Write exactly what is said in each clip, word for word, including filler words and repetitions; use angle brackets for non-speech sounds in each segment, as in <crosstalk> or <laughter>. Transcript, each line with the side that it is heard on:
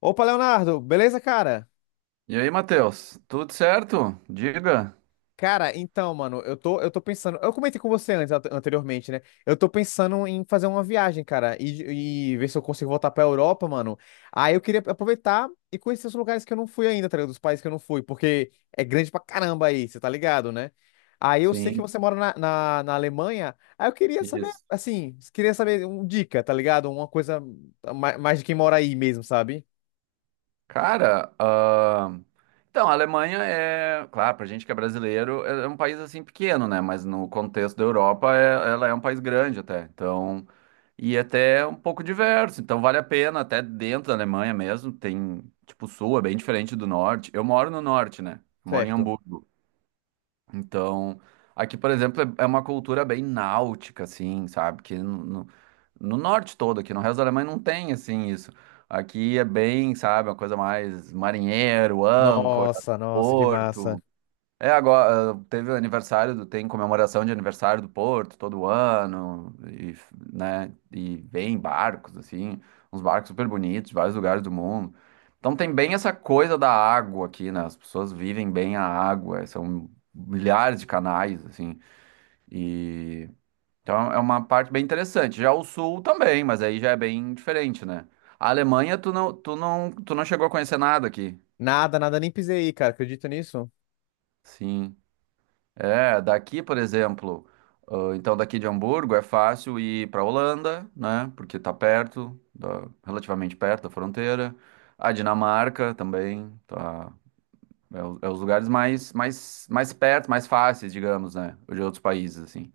left: Opa, Leonardo, beleza, cara?
right: E aí, Matheus, tudo certo? Diga.
left: Cara, então, mano, eu tô, eu tô pensando. Eu comentei com você antes, ante- anteriormente, né? Eu tô pensando em fazer uma viagem, cara, e, e ver se eu consigo voltar pra Europa, mano. Aí eu queria aproveitar e conhecer os lugares que eu não fui ainda, tá ligado? Dos países que eu não fui, porque é grande pra caramba aí, você tá ligado, né? Aí eu sei que
right: Sim.
left: você mora na, na, na Alemanha, aí eu queria saber,
right: Isso.
left: assim, queria saber uma dica, tá ligado? Uma coisa ma- mais de quem mora aí mesmo, sabe?
right: Cara, ahn, então, a Alemanha é, claro, pra gente que é brasileiro, é é um país assim pequeno, né? Mas no contexto da Europa, é- ela é um país grande até. Então, e é até um pouco diverso. Então, vale a pena, até dentro da Alemanha mesmo, tem, tipo, o sul é bem diferente do norte. Eu moro no norte, né? Eu moro em
left: Certo.
right: Hamburgo. Então, aqui, por exemplo, é é uma cultura bem náutica, assim, sabe? Que no, no- No norte todo aqui, no resto da Alemanha não tem, assim, isso. Aqui é bem, sabe, uma coisa mais marinheiro, âncora,
left: Nossa, nossa, que massa.
right: porto. É, agora ah, teve o aniversário do, tem comemoração de aniversário do Porto todo ano, e, f- né, e vem barcos, assim, uns barcos super bonitos de vários lugares do mundo. Então tem bem essa coisa da água aqui, né? As pessoas vivem bem a água, são milhares de canais, assim, e então é uma parte bem interessante. Já o sul também, mas aí já é bem diferente, né? A Alemanha, tu não, tu não, tu não chegou a conhecer nada aqui.
left: Nada, nada, nem pisei aí, cara. Acredita nisso?
right: Sim. É, daqui, por exemplo, ah, então daqui de Hamburgo é fácil ir para Holanda, né? Porque tá perto, da- relativamente perto da fronteira. A Dinamarca também, tá, é, o- é os lugares mais, mais, mais perto, mais fáceis, digamos, né? De outros países, assim.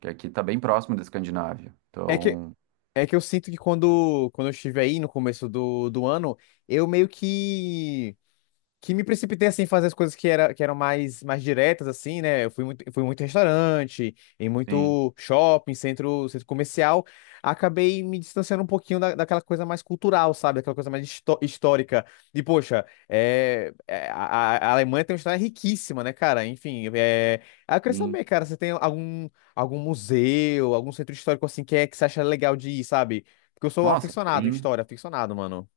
right: Que aqui tá bem próximo da Escandinávia.
left: É que,
right: Então,
left: é que eu sinto que quando, quando eu estive aí no começo do, do ano, eu meio que que me precipitei assim em fazer as coisas que, era, que eram mais, mais diretas assim, né? Eu fui muito, fui muito em restaurante, em
right: sim,
left: muito shopping, centro, centro comercial, acabei me distanciando um pouquinho da, daquela coisa mais cultural, sabe? Daquela coisa mais histó- histórica. E poxa, é, é, a, a Alemanha tem uma história riquíssima, né, cara? Enfim, é, aí eu queria
right: sim.
left: saber, cara, você tem algum algum museu, algum centro histórico assim que é que você acha legal de ir, sabe? Porque eu sou
right: Nossa,
left: aficionado em
right: tem.
left: história, aficionado, mano.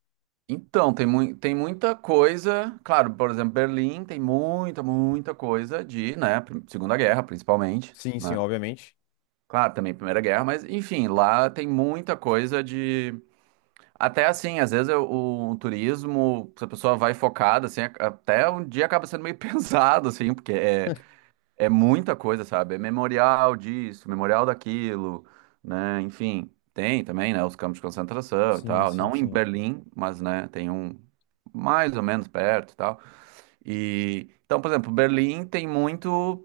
right: Então, tem, mui- tem muita coisa. Claro, por exemplo, Berlim tem muita, muita coisa de, né? prim- Segunda Guerra, principalmente,
left: Sim, sim,
right: né?
left: obviamente.
right: Claro, também Primeira Guerra, mas enfim, lá tem muita coisa de. Até assim, às vezes eu- o, turismo, se a pessoa vai focada, assim, a- até um dia acaba sendo meio <laughs> pesado, assim, porque é, é muita coisa, sabe? É memorial disso, memorial daquilo, né? Enfim, tem também, né? Os campos de concentração e
left: Sim,
right: tal.
left: sim,
right: Não em
left: sim.
right: Berlim, mas, né, tem um mais ou menos perto e tal. E, então, por exemplo, Berlim tem muito.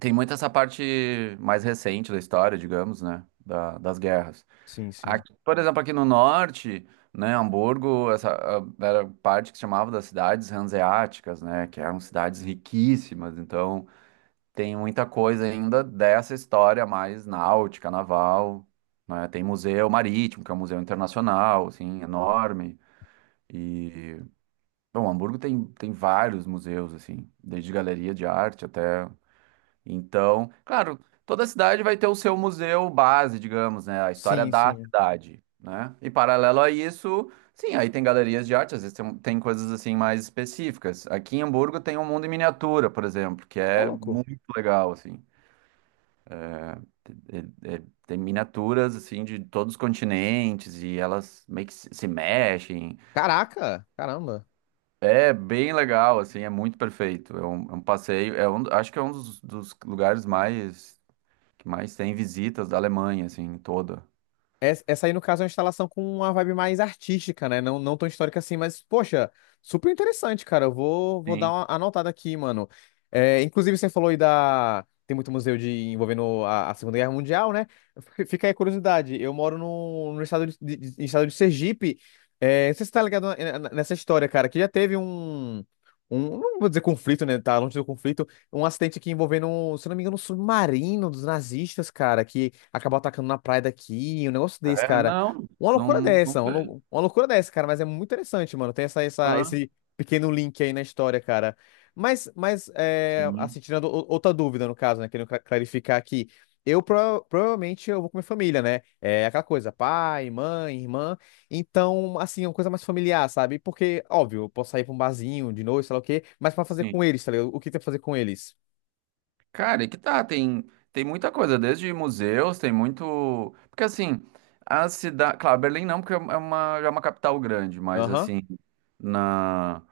right: Tem muito essa parte mais recente da história, digamos, né? da- das guerras.
left: Sim, sim.
right: Aqui, por exemplo, aqui no norte, né, Hamburgo, essa ah, era parte que se chamava das cidades hanseáticas, né, que eram cidades riquíssimas. Então, tem muita coisa ainda dessa história mais náutica, naval, né? Tem museu marítimo, que é um museu internacional, assim, enorme. E, bom, Hamburgo tem, tem vários museus, assim, desde galeria de arte até então, claro, toda cidade vai ter o seu museu base, digamos, né? A história
left: Sim,
right: da
left: sim.
right: cidade, né? E paralelo a isso, sim, aí tem galerias de arte, às vezes tem, um, tem coisas assim mais específicas. Aqui em Hamburgo tem um mundo em miniatura, por exemplo, que
left: Ô,
right: é
left: louco.
right: muito legal, assim. É- é- Tem miniaturas, assim, de todos os continentes e elas meio que se se mexem.
left: Caraca, caramba.
right: É bem legal, assim, é muito perfeito. É um, é um passeio, é um, acho que é um dos dos lugares mais que mais tem visitas da Alemanha, assim, toda.
left: Es- Essa aí, no caso, é uma instalação com uma vibe mais artística, né? Não, não tão histórica assim, mas, poxa, super interessante, cara. Eu vou, vou dar
right: Sim.
left: uma anotada aqui, mano. É, inclusive, você falou aí da. Tem muito museu de envolvendo a, a Segunda Guerra Mundial, né? F- Fica aí a curiosidade. Eu moro no, no estado de, de- de- estado de Sergipe. É, não sei se você tá ligado na- na- nessa história, cara, que já teve um. Um, não vou dizer conflito, né? Tá longe do conflito, um acidente aqui envolvendo, um, se não me engano, um submarino dos nazistas, cara, que acabou atacando na praia daqui, um negócio desse,
right: É,
left: cara.
right: não,
left: Uma loucura
right: não, não
left: dessa, uma,
right: sei.
left: lou- uma loucura dessa, cara, mas é muito interessante, mano. Tem essa, essa,
right: Ah,
left: esse pequeno link aí na história, cara. Mas, mas é,
right: sim,
left: assim, tirando o- outra dúvida, no caso, né, querendo cla- clarificar aqui. Eu prova- provavelmente eu vou com minha família, né? É aquela coisa, pai, mãe, irmã. Então, assim, é uma coisa mais familiar, sabe? Porque, óbvio, eu posso sair pra um barzinho de noite, sei lá o quê, mas pra fazer com
right: sim.
left: eles, tá ligado? O que tem pra fazer com eles?
right: Cara, e que tá, tem, tem muita coisa, desde museus, tem muito. Porque assim, a cidade. Claro, Berlim não, porque é uma, já é uma capital grande, mas
left: Aham.
right: assim, na.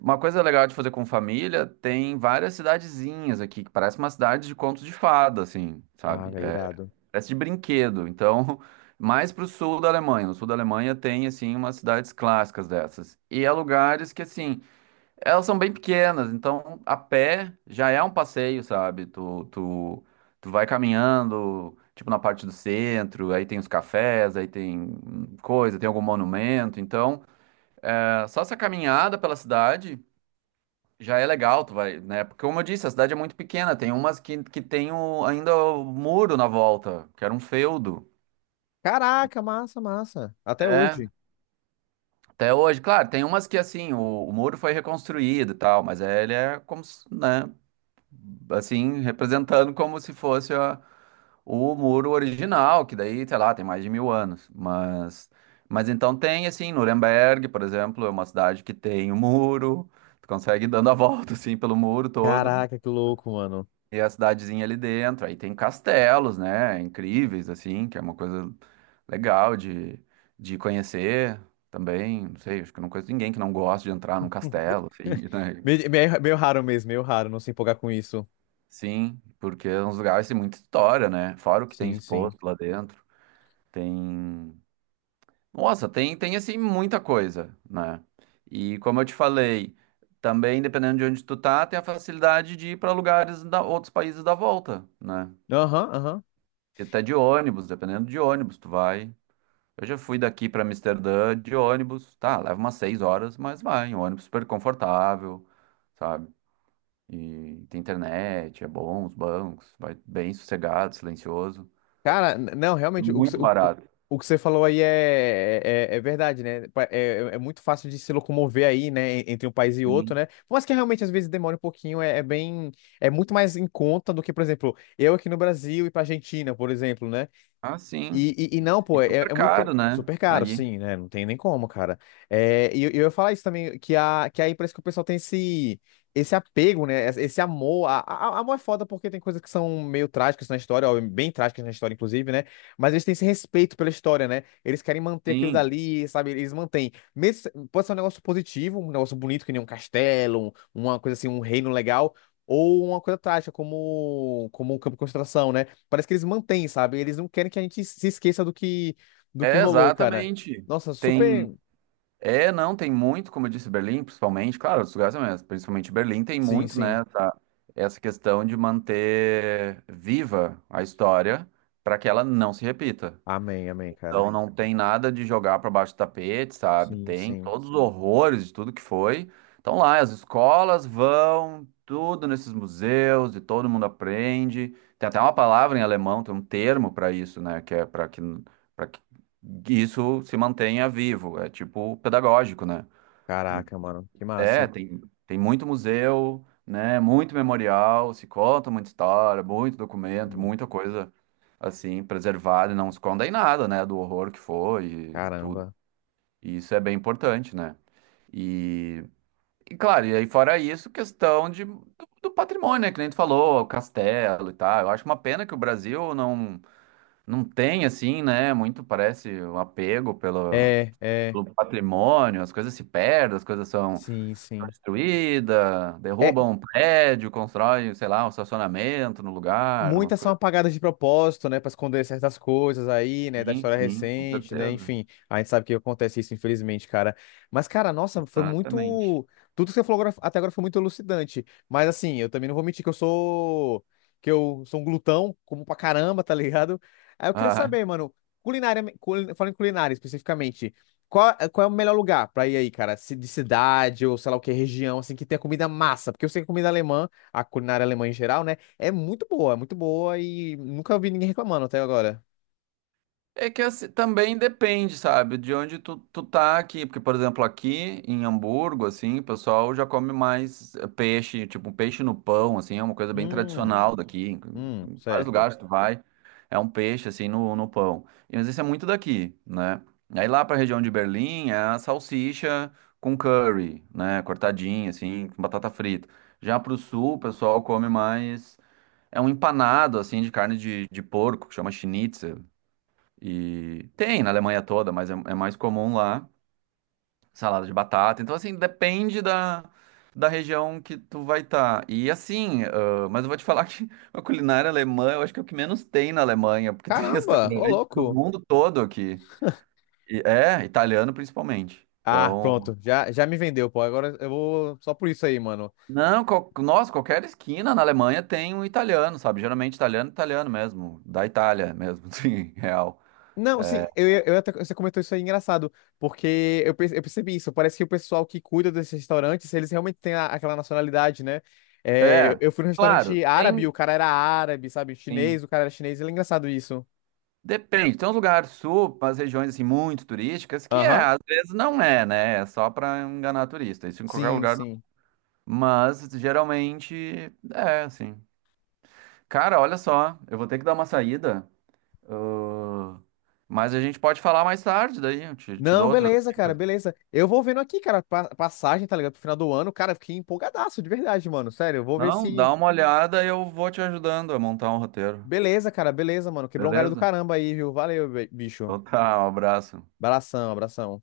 right: Uma coisa legal de fazer com família, tem várias cidadezinhas aqui, que parece uma cidade de contos de fada, assim,
left: Ah,
right: sabe?
left: velho, irado.
right: Parece de brinquedo. Então, <laughs> mais para o sul da Alemanha. No sul da Alemanha tem, assim, umas cidades clássicas dessas. E há lugares que, assim, elas são bem pequenas. Então, a pé já é um passeio, sabe? Tu, tu, tu vai caminhando, tipo, na parte do centro. Aí tem os cafés, aí tem hum, coisa, tem algum monumento. Então, é, só essa caminhada pela cidade... Já é legal, tu vai, né? Porque, como eu disse, a cidade é muito pequena. Tem umas que, que tem o, ainda o muro na volta, que era um feudo.
left: Caraca, massa, massa. Até
right: É,
left: hoje.
right: até hoje, claro, tem umas que assim, o, o muro foi reconstruído e tal, mas ele é como, se, né, assim, representando como se fosse a- o muro original, que daí, sei lá, tem mais de mil anos. Mas, mas então tem, assim, Nuremberg, por exemplo, é uma cidade que tem o muro, tu consegue ir dando a <laughs> volta, assim, pelo muro todo.
left: Caraca, que louco, mano.
right: E a cidadezinha ali dentro. Aí tem castelos, né? Incríveis, assim, que é uma coisa legal de, de conhecer também. Não sei, acho que eu não conheço ninguém que não gosta de entrar num castelo, assim,
left: <laughs>
right: <laughs> né?
left: Meio, meio meio raro mesmo, meio raro não se empolgar com isso.
right: Sim, porque é uns lugares que tem muita história, né? Fora o que tem
left: Sim, sim.
right: exposto lá dentro. Tem. Nossa, tem, tem assim, muita coisa, né? E como eu te falei, também dependendo de onde tu tá, tem a facilidade de ir para lugares da outros países da volta, né?
left: Aham, aham.
right: Porque tá de ônibus, dependendo de ônibus, tu vai. Eu já fui daqui pra Amsterdã de ônibus, tá, leva umas seis horas, mas vai, um ônibus super confortável, sabe? E tem internet, é bom, os bancos, vai bem sossegado, silencioso.
left: Cara, n- não,
right: É
left: realmente, o, que cê-
right: muito
left: o, o
right: barato.
left: o que você falou aí é, é, é é verdade, né? Pa- É, é é muito fácil de se locomover aí, né, en- entre um país e outro,
right: Sim.
left: né? Mas que realmente às vezes demora um pouquinho, é, é bem, é muito mais em conta do que, por exemplo, eu aqui no Brasil e pra Argentina, por exemplo, né?
right: Ah, sim.
left: E, e, e não,
right: E
left: pô, é,
right: super
left: é
right: caro,
left: muito
right: né?
left: super caro,
right: Aí,
left: sim, né? Não tem nem como, cara. É, e eu, eu ia falar isso também, que, a, que aí parece que o pessoal tem esse, esse apego, né? Esse esse amor. A, a- amor é foda porque tem coisas que são meio trágicas na história, ó, bem trágicas na história, inclusive, né? Mas eles têm esse respeito pela história, né? Eles querem manter aquilo
right: sim.
left: dali, sabe? Eles mantêm. Mesmo, se- pode ser um negócio positivo, um negócio bonito, que nem um castelo, um- uma coisa assim, um reino legal. Ou uma coisa trágica, como, como um campo de concentração, né? Parece que eles mantêm, sabe? Eles não querem que a gente se esqueça do que, do que
right: É,
left: rolou, cara.
right: exatamente.
left: Nossa,
right: Tem.
left: super.
right: É, não, tem muito, como eu disse, Berlim, principalmente, claro, os lugares mesmo, principalmente Berlim tem
left: Sim,
right: muito,
left: sim.
right: né? Essa questão de manter viva a história para que ela não se repita.
left: Amém, amém, cara.
right: Então não tem nada de jogar para baixo do tapete, sabe?
left: Sim,
right: Tem
left: sim.
right: todos os horrores de tudo que foi. Então lá as escolas vão tudo nesses museus e todo mundo aprende. Tem até uma palavra em alemão, tem um termo para isso, né, que é para que para que isso se mantenha vivo, é tipo pedagógico, né?
left: Caraca, mano. Que
right: É,
left: massa.
right: tem, tem muito museu, né? Muito memorial, se conta muita história, muito documento,
left: Hum,
right: muita coisa assim preservada e não se conta em nada, né? Do horror que foi e tudo.
left: caramba.
right: E isso é bem importante, né? E, e claro, e aí fora isso, questão de, do, do patrimônio, né? Que nem tu falou, o castelo e tal. Eu acho uma pena que o Brasil não, não tem, assim, né? Muito parece um apego pelo,
left: É, é.
right: pelo patrimônio, as coisas se perdem, as coisas são
left: Sim, sim.
right: destruída,
left: É.
right: derruba um prédio, constrói, sei lá, um estacionamento no lugar, umas
left: Muitas são
right: coisas
left: apagadas de propósito, né, para esconder certas coisas aí, né, da
right: assim.
left: história
right: Sim, com
left: recente, né,
right: certeza.
left: enfim, a gente sabe que acontece isso, infelizmente, cara. Mas, cara, nossa, foi muito.
right: Exatamente.
left: Tudo que você falou agora- até agora foi muito elucidante. Mas, assim, eu também não vou mentir que eu sou. Que eu sou um glutão, como pra caramba, tá ligado? Aí eu queria
right: Ah,
left: saber, mano, culinária, culi- falando em culinária especificamente, qual, qual é o melhor lugar pra ir aí, cara? Se- De cidade ou sei lá o que, região, assim, que tenha comida massa? Porque eu sei que comida alemã, a culinária alemã em geral, né? É muito boa, é muito boa e nunca vi ninguém reclamando até agora.
right: é que assim, também depende, sabe, de onde tu, tu tá aqui. Porque, por exemplo, aqui em Hamburgo, assim, o pessoal já come mais eh, peixe, tipo um peixe no pão, assim, é uma coisa bem
left: Hum,
right: tradicional hum, daqui. Em
left: hum,
right: em vários
left: certo.
right: lugares tu vai, é um peixe, assim, no, no pão. E, mas isso é muito daqui, né? Aí lá pra região de Berlim é a salsicha com curry, né, cortadinha, assim, com batata frita. Já pro sul, o pessoal come mais. É um empanado, assim, de carne de, de porco, que chama schnitzel. E tem na Alemanha toda, mas é, é mais comum lá, salada de batata. Então, assim, depende da, da região que tu vai estar. E assim, ah, mas eu vou te falar <laughs> que a culinária alemã, eu acho que é o que menos tem na Alemanha, porque tem <laughs>
left: Caramba, ô
right: restaurante do
left: louco.
right: mundo todo aqui. E, é, italiano principalmente.
left: Ah,
right: Então,
left: pronto, já, já me vendeu, pô. Agora eu vou só por isso aí, mano.
right: não, qual, nossa, qualquer esquina na Alemanha tem um italiano, sabe? Geralmente italiano, italiano mesmo, da Itália mesmo, <laughs> sim, real.
left: Não, sim,
right: É,
left: eu, ia- eu, até, você comentou isso aí engraçado, porque eu, perce- eu percebi isso. Parece que o pessoal que cuida desses restaurantes, eles realmente têm a- aquela nacionalidade, né? É, eu
right: é,
left: eu fui num
right: claro,
left: restaurante árabe, o
right: tem.
left: cara era árabe, sabe?
right: Sim.
left: Chinês, o cara era chinês, ele é engraçado isso.
right: Depende, tem uns lugares sul, as regiões assim muito turísticas, que é,
left: Aham,
right: às vezes não é, né? É só pra enganar turista, isso em qualquer
left: sim,
right: lugar.
left: sim.
right: Mas geralmente é assim. Cara, olha só, eu vou ter que dar uma saída, ah, mas a gente pode falar mais tarde daí, eu te, te
left: Não,
right: dou outras
left: beleza, cara,
right: dicas.
left: beleza. Eu vou vendo aqui, cara, pa- passagem, tá ligado? Pro final do ano, cara, eu fiquei empolgadaço, de verdade, mano. Sério, eu vou ver
right: Não,
left: se.
right: dá uma olhada e eu vou te ajudando a montar um roteiro,
left: Beleza, cara, beleza, mano. Quebrou um galho do
right: beleza?
left: caramba aí, viu? Valeu, be- bicho.
right: Então tá, um abraço.
left: Abração, abração.